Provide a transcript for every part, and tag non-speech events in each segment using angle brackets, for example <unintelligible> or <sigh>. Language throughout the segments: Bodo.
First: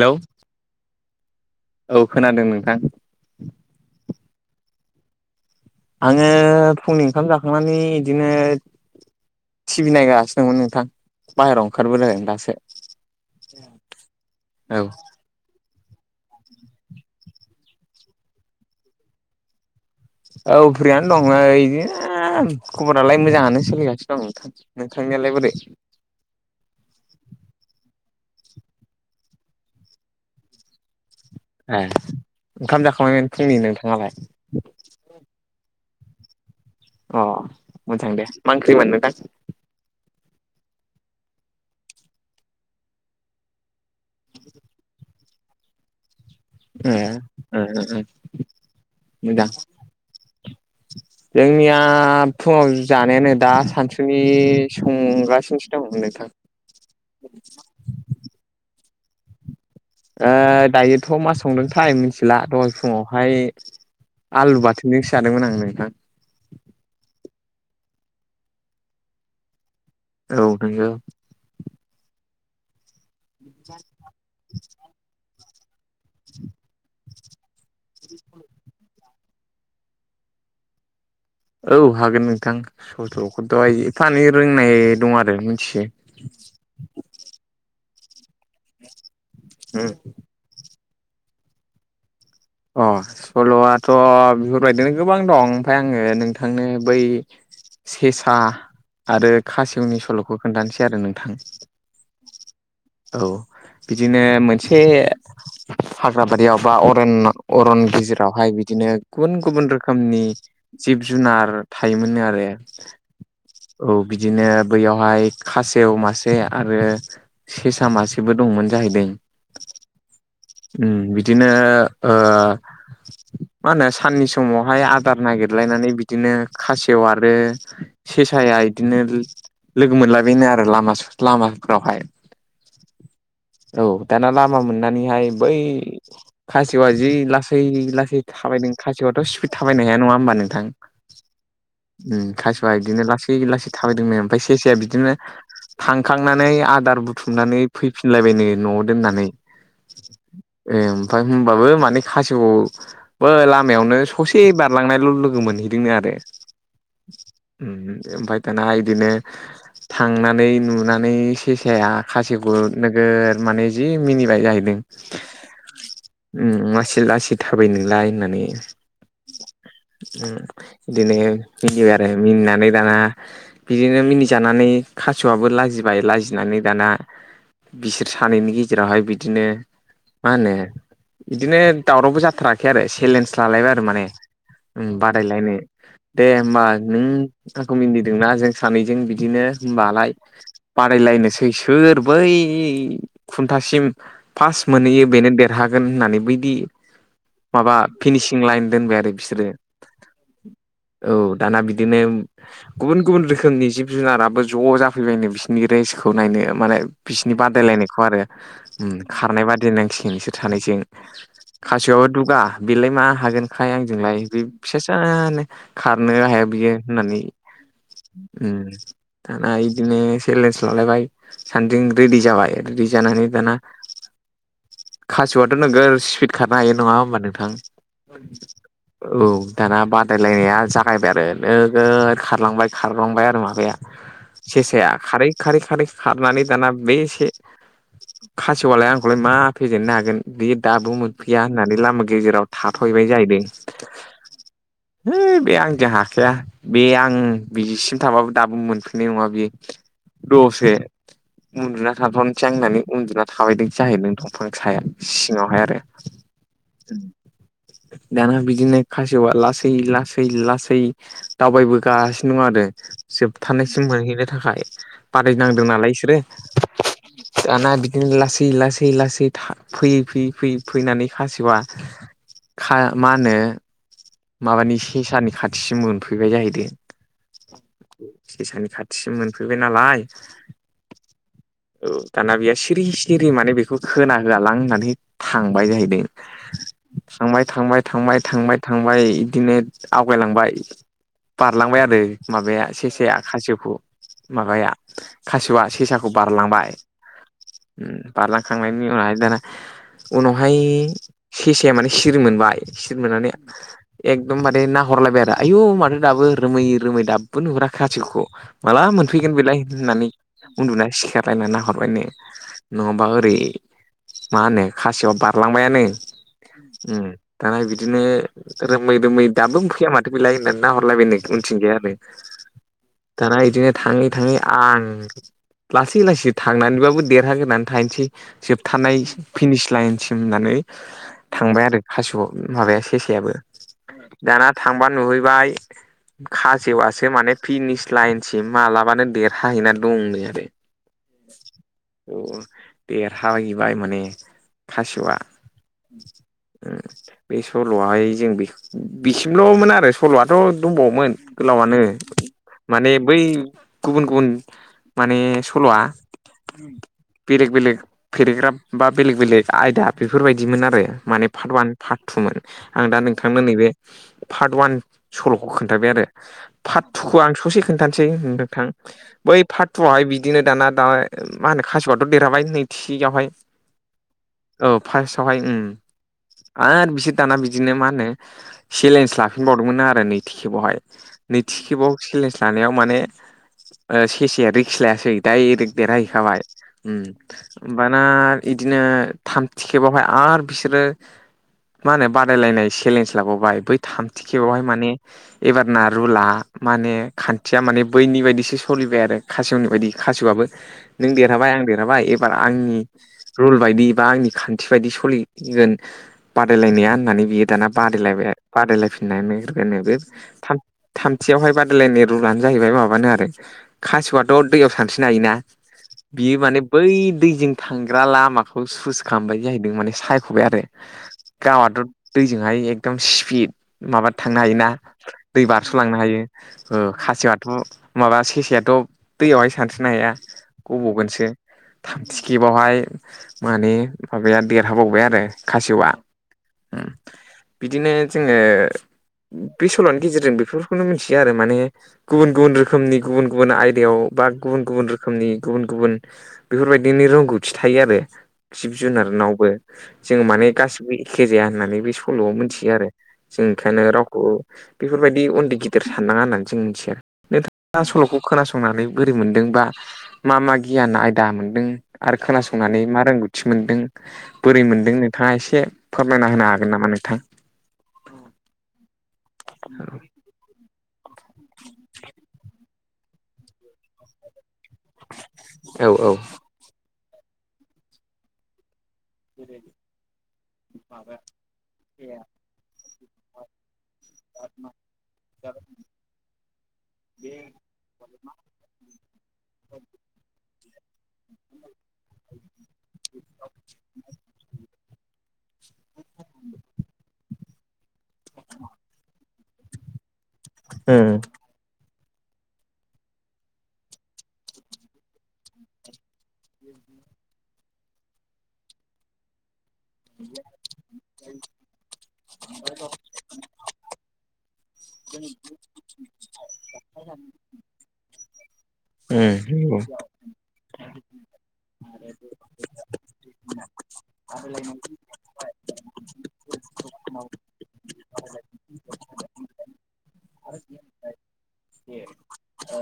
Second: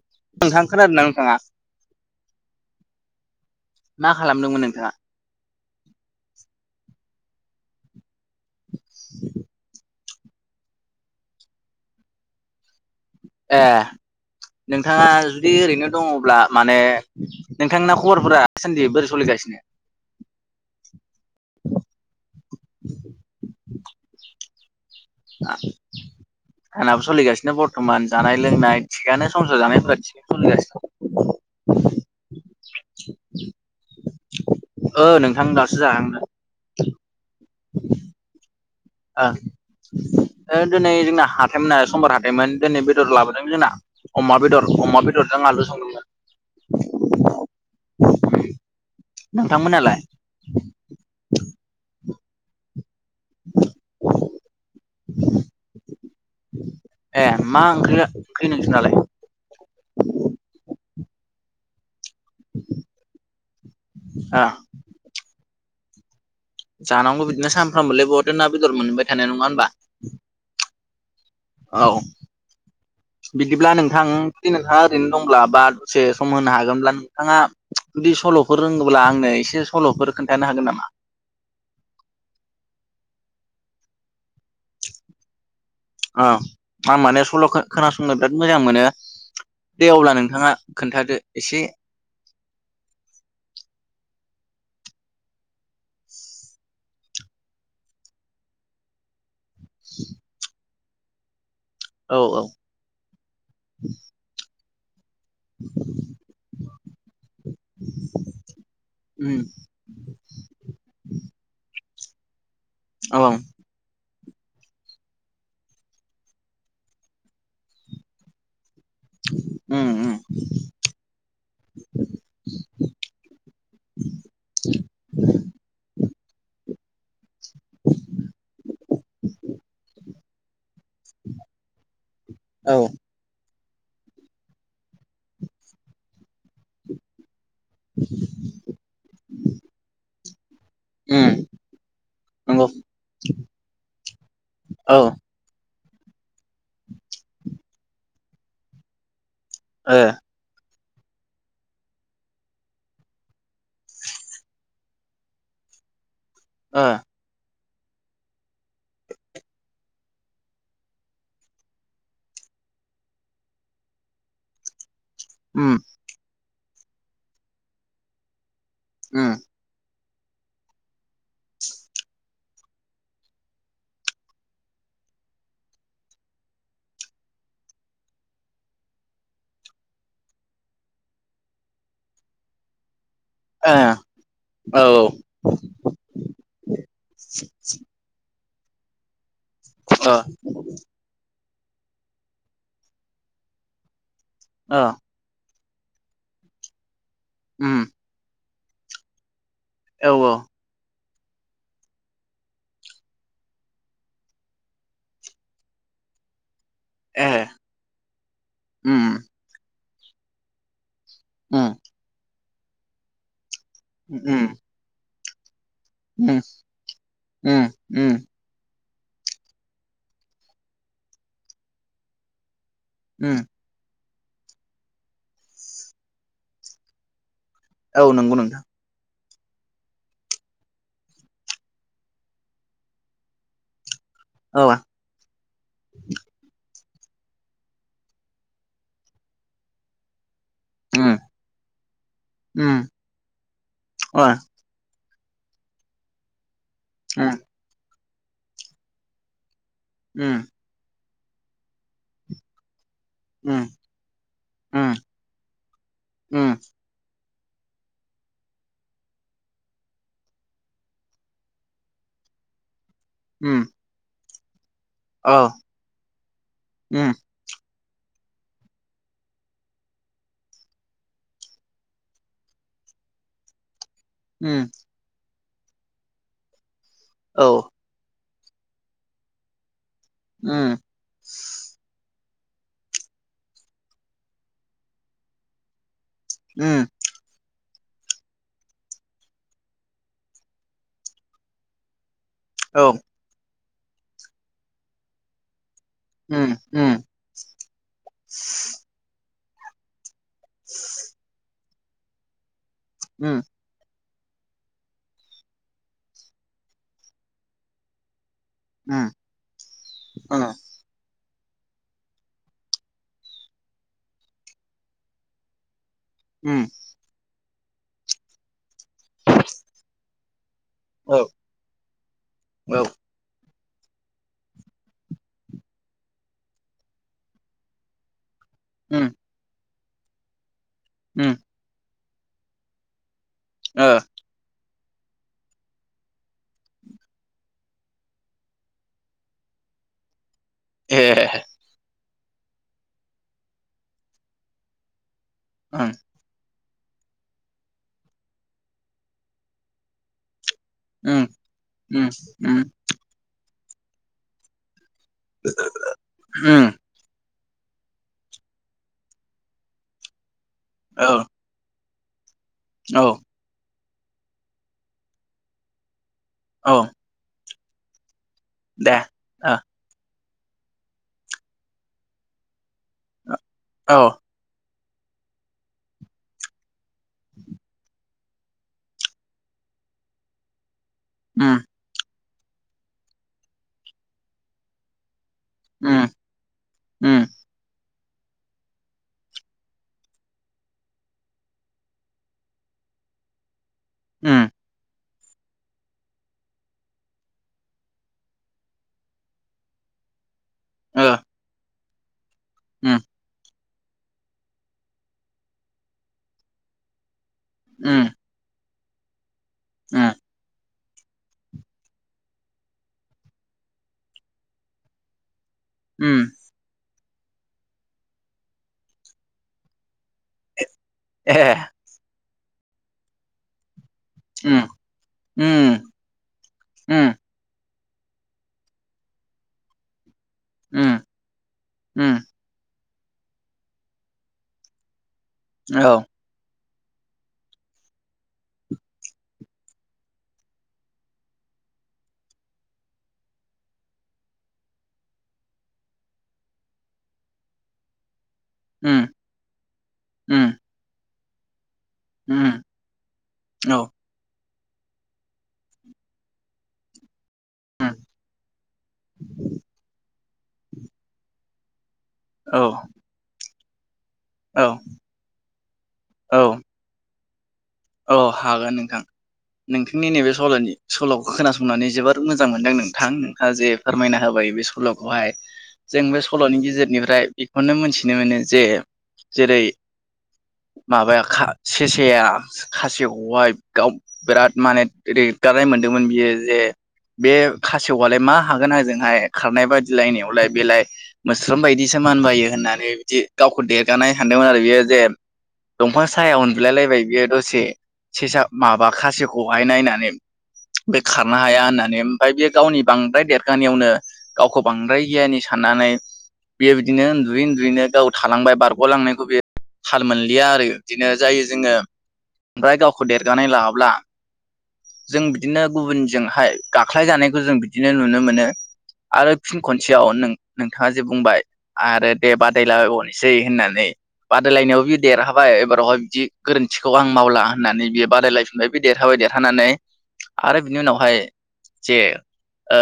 हेलौ नोंथां खोनादोंना नोंथाङा औ खोनादों नोंथां मा खालामदोंमोन नोंथांङा आङो फुंनि ओंखाम जाखांनानै इदिनो टिभि नायगासिनो नोंमोन नोंथां बाहहेरायाव ओंखारबोल दासो ए औ नोंथांङा बिदि ओरैनो दंङोब्ला माने नोंथांना खबरफोरा दासान्दि बोरै सोलिगासिनो औ फ्रियानो दंङो बिदिनो खबरालाय मोजांङानो सोलिगासिनो दं नोंथां नोंथांनियालाय बोरै <unintelligible> आंहाबो सोलिगासिनो बर्थमान जानाय लोंनाय थिगानो संसार जानायफोर <unintelligible> ए ओंखाम जाखांबायमोन फुंनि नोंथांङालाय ओ नोंथां दासो जाहांदों। अ मोजां दे मा ओंख्रि मोन नोंथां ओं दिनै जोंना हाथायमोना समबार हाथायमोन दिनै बेदर लाबोदों जोंना अमा बेदर अमा बेदरजों आलु संदोंमोन। उम उम मोजां नोंथांमोनालाय जोंनिया फुंङाव जानायानो। दा सानसुनि संगासिनोसो दंमोन नोंथां ए मा ओंख्रि ओंख्रि नोंसोर नालाय दायोथ' मा संदोंथाय मिथिला दहाय फुङावहाय ओ आलु बाथोन <unintelligible> आं नोंथां जानांगौ बिदिनो सानफ्रोमबोलाय बहथ' ना बेदर मोनबाय थानाय नंङा होनोमबा। औ नंगौ औ बिदिब्ला नोंथां जदि नोंथहा ओरैनो दंब्ला बा दसे सम होनो हागोनब्ला नों नोंथांङा बिुदि सल'फोर रोंङोब्ला आंनो एसे सल'फोर खोन्थानो हागोन नामा? औ हागोन नोंथां सस्र'खौथ'हाय एफ एनै रोंनाय दं आरो मिथियो। औ आं माने सल' खोनासंनो बिराद मोजां मोनो दे अब्ला नोंथांङा खोन्थादो एसे अ सल'आथ' बेफोरबायदिनो गोबां दं ओमफफ्राय आंङो नोंथांनो बै सेसा आरो खासिवनि सल'खौ खोन्थानोसै आरो नोंथां औ औ औ बिदिनो मोनसे हाग्राबारियाव बा अरन अरन गेजेरावहाय बिदिनो गुबुन उम गुबुन रोखोमनि जिब जुनार थायोमोन आरो औ औ बिदिनो बैयावहाय खासेव मासे आरो सेसा मासे गबो दंमोन जाहैदों उम उम बिदिनो मा होनो साननि समावहाय आदार नागिरलायनानै बि बिदिनो खासेव आरो सेसाया बिदिनो लोगो मोनलाबायनो आरो लाम लामाफोरावहाय औ औ दाना लामा मोननानैहाय बै खासेवा जि लासै लासै थाबायदों खाआथ' स्पिड थाबायनो हाया नंङा होमबा नोंथां। उम नंगौ खासेवा बिदिनो लासै लासै थाबायदोंमोन ओमफ्राय सेसेया औ बिदिनो थांखांनानै आदार बुथुमनानै फैफिनलायबायनो न'आव दोननानै ओ ए ओमफ्राय होनोमबाबो माने खासेव बा लामायावनो ससे बारलांनायल' लोगो मोनहैदोंनो आरो ओ उमफाय दाना इदिनो थांनानै नुनानै सेसाया खासेवखौ नोगोर माने जि मिनिबाय जाहैदों। उम उम मासे लासै थाबायो नोंलाय होननानै उम बिदिनो मियो आरो मिनानै दाना बिदिनो मिनिजानानै खासेवाबो लाजिबाय लाजिनानै दाना बिसोर सानैनि गेजेरावहाय बिदिनो मा होनो बिदिनो दावरावबो जाथाराखै आरो चेलेन्ज ओ लालायबाय आरो औ माने औ ओ बादायलायनो दे ओमबा नों आखौ मिन्थिदोंना जों सानैजों बिदिनो होनबालाय बादायलायनोसै सोर बै खुन्थासिम फार्स्ट ओ मोनहैयो बेनो देरहागोन होननानै बैदि माबा उम फिनिसिं लाइन दोनबाय आरो बिसोरो औ औ औ दाना बिदिनो गुबुन गुबुन रोखोमनि जिब जुनाराबो ज' जाफैबायनो बिसिनि रेसखौ नायनो माने बिसिनि ए बादायलायनायखौ आरो उम खारनाय बादाय नांसिगोन इसोर सानैजों उम खासेवाबो दुगा बेलाय मा हागोनखाय आंजोंलाय बे उम फिसासानो खारनो उम हाया बियो होननानै उम दाना बिदिनो सेलेन्स लालायबाय सानैजों रेडि जाबाय रेदि जानानै उम दाना खासिवआथ' नोगोर स्पिड खारनो हायो नङा ओमबा नोंथां औ नंगौ नोंथां औ दाना बादायलायनाया जागायबाय आरो नोगोद खारलांबाय खारलांबाय आरो माबाया <inaudible> सेसाया खारै खारै खारै खारनानै दाना बे से खासेवयालाय आंखौलाय मा फेजेननो हानो बे दाबो उम मोनफैया होननानै लामा गेजेराव उम थाथहैबाय जाहैबाय औ है बे आंजों हाखाया बे आं बिसिम थांबाबो दाबो मोनफैनाय नङा बे दसे उन्दुना थांथ'नोसै आं होननानै उन्दुना थाबायदोंसो जाहैबाय नों दंफां साया सिङावहाय आरो दाना बिदिनो खासेवआ लासै लासै लासै दावबायबोगासिनो दं आरो जोबथानायसिम मोनहैनो थाखाय बादायनांदों नालाय इसोरो दाना बिदिनो लासै लासै लासै था फैयै फैयै फैयै फैनानै खासेवा खा मा होनो माबानि सेसानि खाथिसिम मोनफैबाय जाहैदों औ सेसानि खाथिसिम मोनफैबाय नालाय उम औ दाना बेयो सिरि सिरि माने बेखौ खोना होआलां होननानै थांबाय जाहैदों उम थांबाय थांबाय थांबाय थांबाय थांबाय इदिनो आवगायलांबाय बारलांबाय आरो माबाया सेसाया खासेवखौ माबाया खासेवा सेसा खौ बारलांबाय उम बारलांखांनायनि उनावहाय दाना उनावहाय सेसाया माने सिरि मोनबाय सिरि मोननानै एकदम बारे नायहरलायबाय आरो आयु माथो दाबो रोमै रोमै दाबो नुहरा खासेवखौ माला मोनफैगोन बेलाय होननानै उन्दुना सिखार लायना नाहरबायनो नङाबा ओरै मा होनो खासेवआ बारलांबायानो उम दाना बिदिनो रोमै रोमै दाबो मोनफैया मा थो बिलाय होननानै नाहरलायबायनो उथिंजाय आरो दाना इदिनो थाङै थाङै आं लासै लासै थांनानैबाबो देरहाग्रोनानै थाहैनोसै जोब थानाय फिनिस लाइनसिम होननानै उम थांबाय आरो खासेव माबाया सेसायाबो ओ दाना थांबा नुहैबाय खाजेवआसो माने फिनिस लाइनसिम मालाबानो देरहाहैना दं नै आरो औ देरहा थाहैबाय माने खासेवआ बे सल'आहाय जों बिसिमल'मोन आरो सल'आथ' दंबावोमोन गोलावानो माने बै गुबुन गुबुन माने सल'आ बेलेग बेलेग पेरेग्राफ बा बेलेग बेलेग आयदा बेफोरबायदिमोन आरो माने पार्ट ववान पार्ट टुमोन आं दा नोंथांनो नैबे पार्ट वान सल'खौ खोन्थाबाय आरो पार्ट टु खौ आं ससे खोन्थानोसै नोंथां बै पार्ट टुवहाय बिदिनो दाना दा मा होनो खाासुआथ' देरहाबाय नै थिगावहाय औ फार्स्टवहाय उम आर बि दाना बिदिनो मा होनो चेलेन्ज लाफिनबावदोंमोन आरो नैथि खेबावहाय नैथि खेबाव सेलेन्स लानायाव माने सेसाया रिक्स लायाखै दायरेक देरहा हैखाबाय उम ओमबाना बिदिनो थामथि खेबावहाय आरो बिसोरो मा होनो बादायलायनाय सेलेन्ज लाबावबाय बै थामथि खेबावहाय माने एबारना रुला माने खान्थिया माने बैनि बायदिसो सलिबाय आरो खासेवनि बायदि खासेवआबो नों देरहाबाय आं देरहाबाय एबार आंनि रुल बायदि बा आंनि खान्थि बायदि सोलिगोन बादायलायनाया होननानै बियो दाना बादायलायबाय बादायलायफिननानै गेलेगोन था थामथियावहाय बादायलायनाय रुलानो जाहैबाय माबानो आरो खासेवआथ' दैयाव सानस्रिनो हायोना बियो माने बै दैजों थांग्रा लामाखौ सुइस खालामबाय जाहैदों माने सायख'बाय आरो गावाथ' दैजोंहाय एकदम स्पिपिड माबा थांनो हायोना दै बारस'लांनो हायो खासेवआथ' माबा सेसायाथ' दैयावहाय सानस्रिनो हाया गब'गोनसो थामथिखेबावहाय माने माबाया देरहाबावबाय आरो खासेवआ <inaudible> बिदिनो जोङो बे सल'नि गेजेरजों बेफोरखौनो मिथियो आरो माने गुबुन गुबुन रोखोमनि गुबुन गुबुन आयदायाव बा गुबुन गुबुन रोखोमनि गुबुन गुबुन बेफोरबायदिनो रोंगौथि थायो आरो जिब जुनारनावबो जों माने गासिबो एखे जाया होननानै बे सल'आव मोनथियो आरो जों ओंखायनो रावखौ बेफोरबायदि उन्दै गिदिर साननाङा होननानै जों मिथिया नोंथाङा औ सल'खौ खोनासंनानै बोरै मोनदोंबा मा मा गियान आयदा मोनदों आरो खोनासंनानै मा रोंगौथि मोनदों औ बोरै मोनदों नों नोंथाङा एसे फोरमायना औ होनो हागोन नामा नोंथां? औ हागोन नोंथां नोंथांनि नैबे सल'नि सल'खौ खोनासंनानै जोबोर मोजां मोनदों नोंथां नोंथाङा जे फोरमायना होबाय बे सल' सल'खौहाय औ जों औ बे सल'नि गेजेरनिफ्राय बेखौनो मोनथिनो मोनो जे जेरै माबाया खा सेसाया खासेवखौहाय गाव बिराद माने देगारनाय मोनदोंमोन बियो जे बे खासेवआलाय मा हागोन आजोंहाय खारनाय बादिलायनायावलाय बेलाय मोस्रोम बायदिसो मान बायो होननानै बिदि गावखौ देरगानाय सानदोंमोन आरो बियो जे दंफां साया उन बिलायलायबाय बेयो दसे सेसा माबा खासेवखौहाय नायनानै बे उम खारनो हाया होननानै बायदिया गावनि बांद्राय देरगानायावनो गावखौ बांद्राय गियानि साननानै बेयो बिदिनो उन्दुयै उन्दुयैनो गाव थालांबाय बारग'लांनायखौ बेयो थाल मोनलिया आरो इदिनो जायो जोङो ओमफ्राय गावखौ देरगानाय लाङाब्ला जों बिदिनो गुबुनजोंहाय गाख्लाय जानायखौ जों बिदिनो नुनो मोनो आरो उम फिन नंगौ खनसेयाव नों नोंथाङा जे बुंबाय आरो दे बादायलाबायबनोसै होननानै बादायलायनायाव बियो देरहा बाय एबारावहाय बिदि गोरोन्थिखौ आं मावला होननानै बियो बादायलायफिनबाय बे देरहाबाय देरहानानै आरो बिनि उनावहाय जे ओ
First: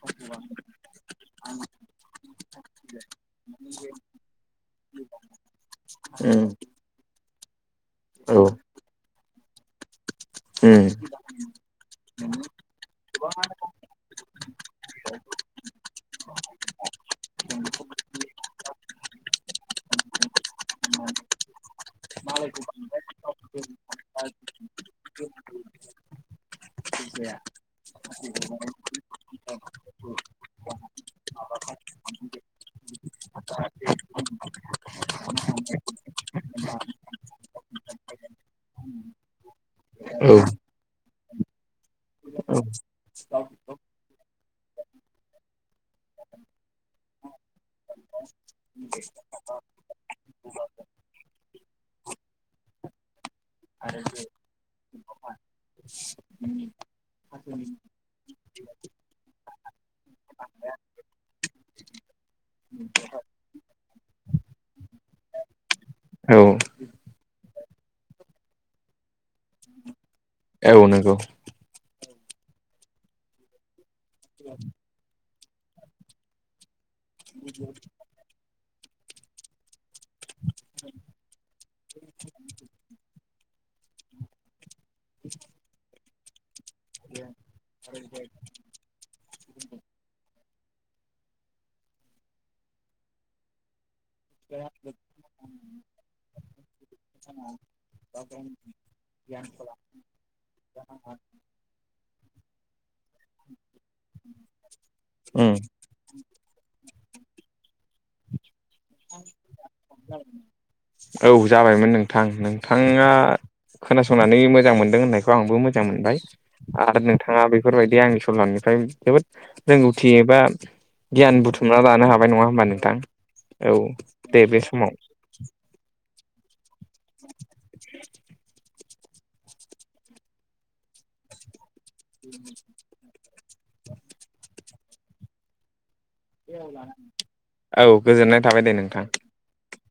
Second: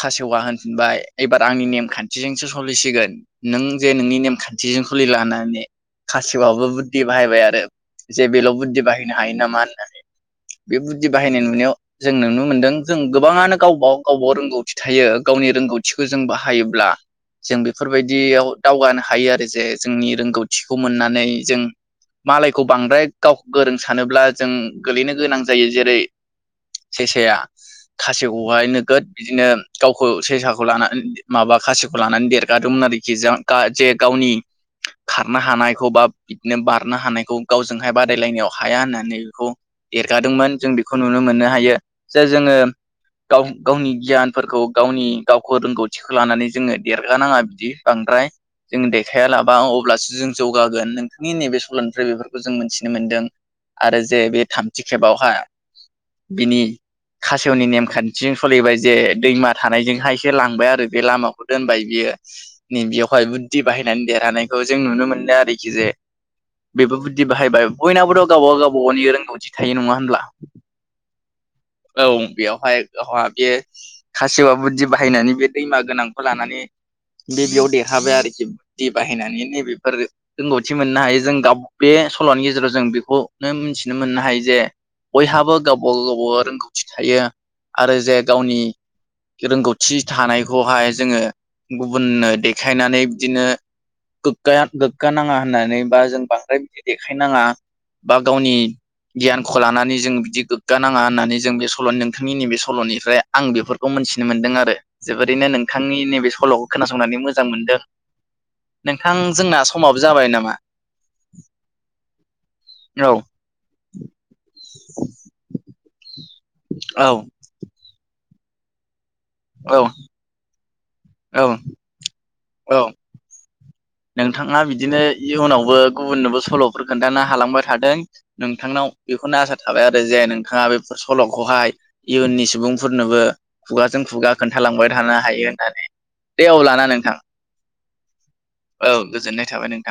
खासेवा होनफिनबाय एबार आंनि नेम खान्थिजोंसो सलिसिगोन नों जे नोंनि नेमखान्थिजों सलिला होनानै उम खासेवाबो बुद्धि बाहायबाय आरो। जे औ बेल' बुद्धि बाहायनो हायो नामा होननानै बे उम बुद्धि बाहायनाय नुनायाव जों नुनो मोनदों जों गोबाङानो गावबा गाव गावबा गाव रोंगौथि थायो गावनि रोंगौथिखो जों बाहायोब्ला जों बेफोरबायदियाव दावगानो हायो आरो जे जोंनि रोंगौ थिखौ मोननानै जों मालाय बांद्राय गावखौ गोरों सानोब्ला जों गोलैनो गोनां जायो जेरै सेसाया थासेवखौहाय नोगोद बिदिनो गावखो सेसाखौ लाना माबा खासेवखौ लानानै देरगादोंमोन आरोखि जा गा जे गावनि खारनो हानायखौ बा बिदिनो बारनो हानायखौ गावजोंहाय बादायलायनायाव हाया होननानै बेखौ एरगादोंमोन जों बेखौ नुनो मोननो हायो। जे जोङो गाव गावनि गियानफोरखौ गावनि गावखो रोंगौथिखो लानानै जोङो देरगानाङा बिदि बांद्राय जों देखाया लाबा अब्लासो जों जौगागोन नोंथांनि नैबे सल'निफ्राय बेफोर खो जों मोनथिनो मोनदों आरो जे बे थामथि खेबावहा बिनि <inaudible> खासेवनि नेमखान्थिजों स'लिबाय जे दैमा थानायजोंहायसो लांबाय आरो बे लामाखौ दोनबाय बियो नैबेयावहाय बुद्धि बाहायनानै देरहानायखौ जों नुनो मोनदों आरोखि जे औ बेबो बुद्धि बाहायबाय बयनाबोथ' गावबा गाव गावबा गावनि रोंगौथि थायो नङा होनब्ला? औ नोंगौ। औ बेयावहाय गावहा बेयो खासेवा बुद्दि बाहायनानै बे दैमा गोनांखौ लानानै बे बेयाव देरहाबाय आरोखि बुद्धि बाहायनानैनो बेफोर रोंगौथि मोननो हायो जों गाव बे सल'नि गेजेराव जों बेखौनो मिनथिनो मोननो हायो जे बयहाबो गावबा गाव गावबा गाव रोंगौथि थायो आरो जे गावनि रोंगौथि थानायखौहाय जोङो गुबुननो देखायनानै बिदिनो गोग्गाया गोग्गा नाङा होननानै बा जों बांद्राय बिदि देखायनाङा बा गावनि <inaudible> गियानखौ लानानै जों बिदि गोग्गा नाङा होननानै जों बे सल' नोंथांनि नैबे सल'निफ्राय आं बेफोरखौ मोनथिनो मोनदों आरो जोबोरैनो उम नोंथां नोंथांनि नैबे सल'खौ खोनासंनानै मोजां मोनदों नोंथां जोंना समाबो जाबाय नामा? औ जाबायमोन नोंथां नोंथाङा औ खोनासंनानै मोजां मोनदों होननायखौ आंबो मो जां मोनबाय आरो औ नोंथाङा बेफोरबायदि आंनि सल'निफ्राय जोबोद औ रोंगौथि एबा गियान औ बुथुमना लानो हाबाय नङा होमबा औ नोंथां औ। दे नोंथाङा बे समाव बिदिनो इयुनावबो गुबुननोबो सल'फोर खोन्थानो हालांबाय थाथों नोंथांनाव बेखौनो आसा थाबाय आरो जे नोंथाङा बेफोर सल'खौहाय इयुननि सुबुंफोरनोबो खुगाजों खुगा खोन्थालांबाय थानो हायो होननानै दे अब्लाना नोंथां औ गोजोननाय थाबाय दे औ नोंथां। गोजोननाय थाबाय नोंथां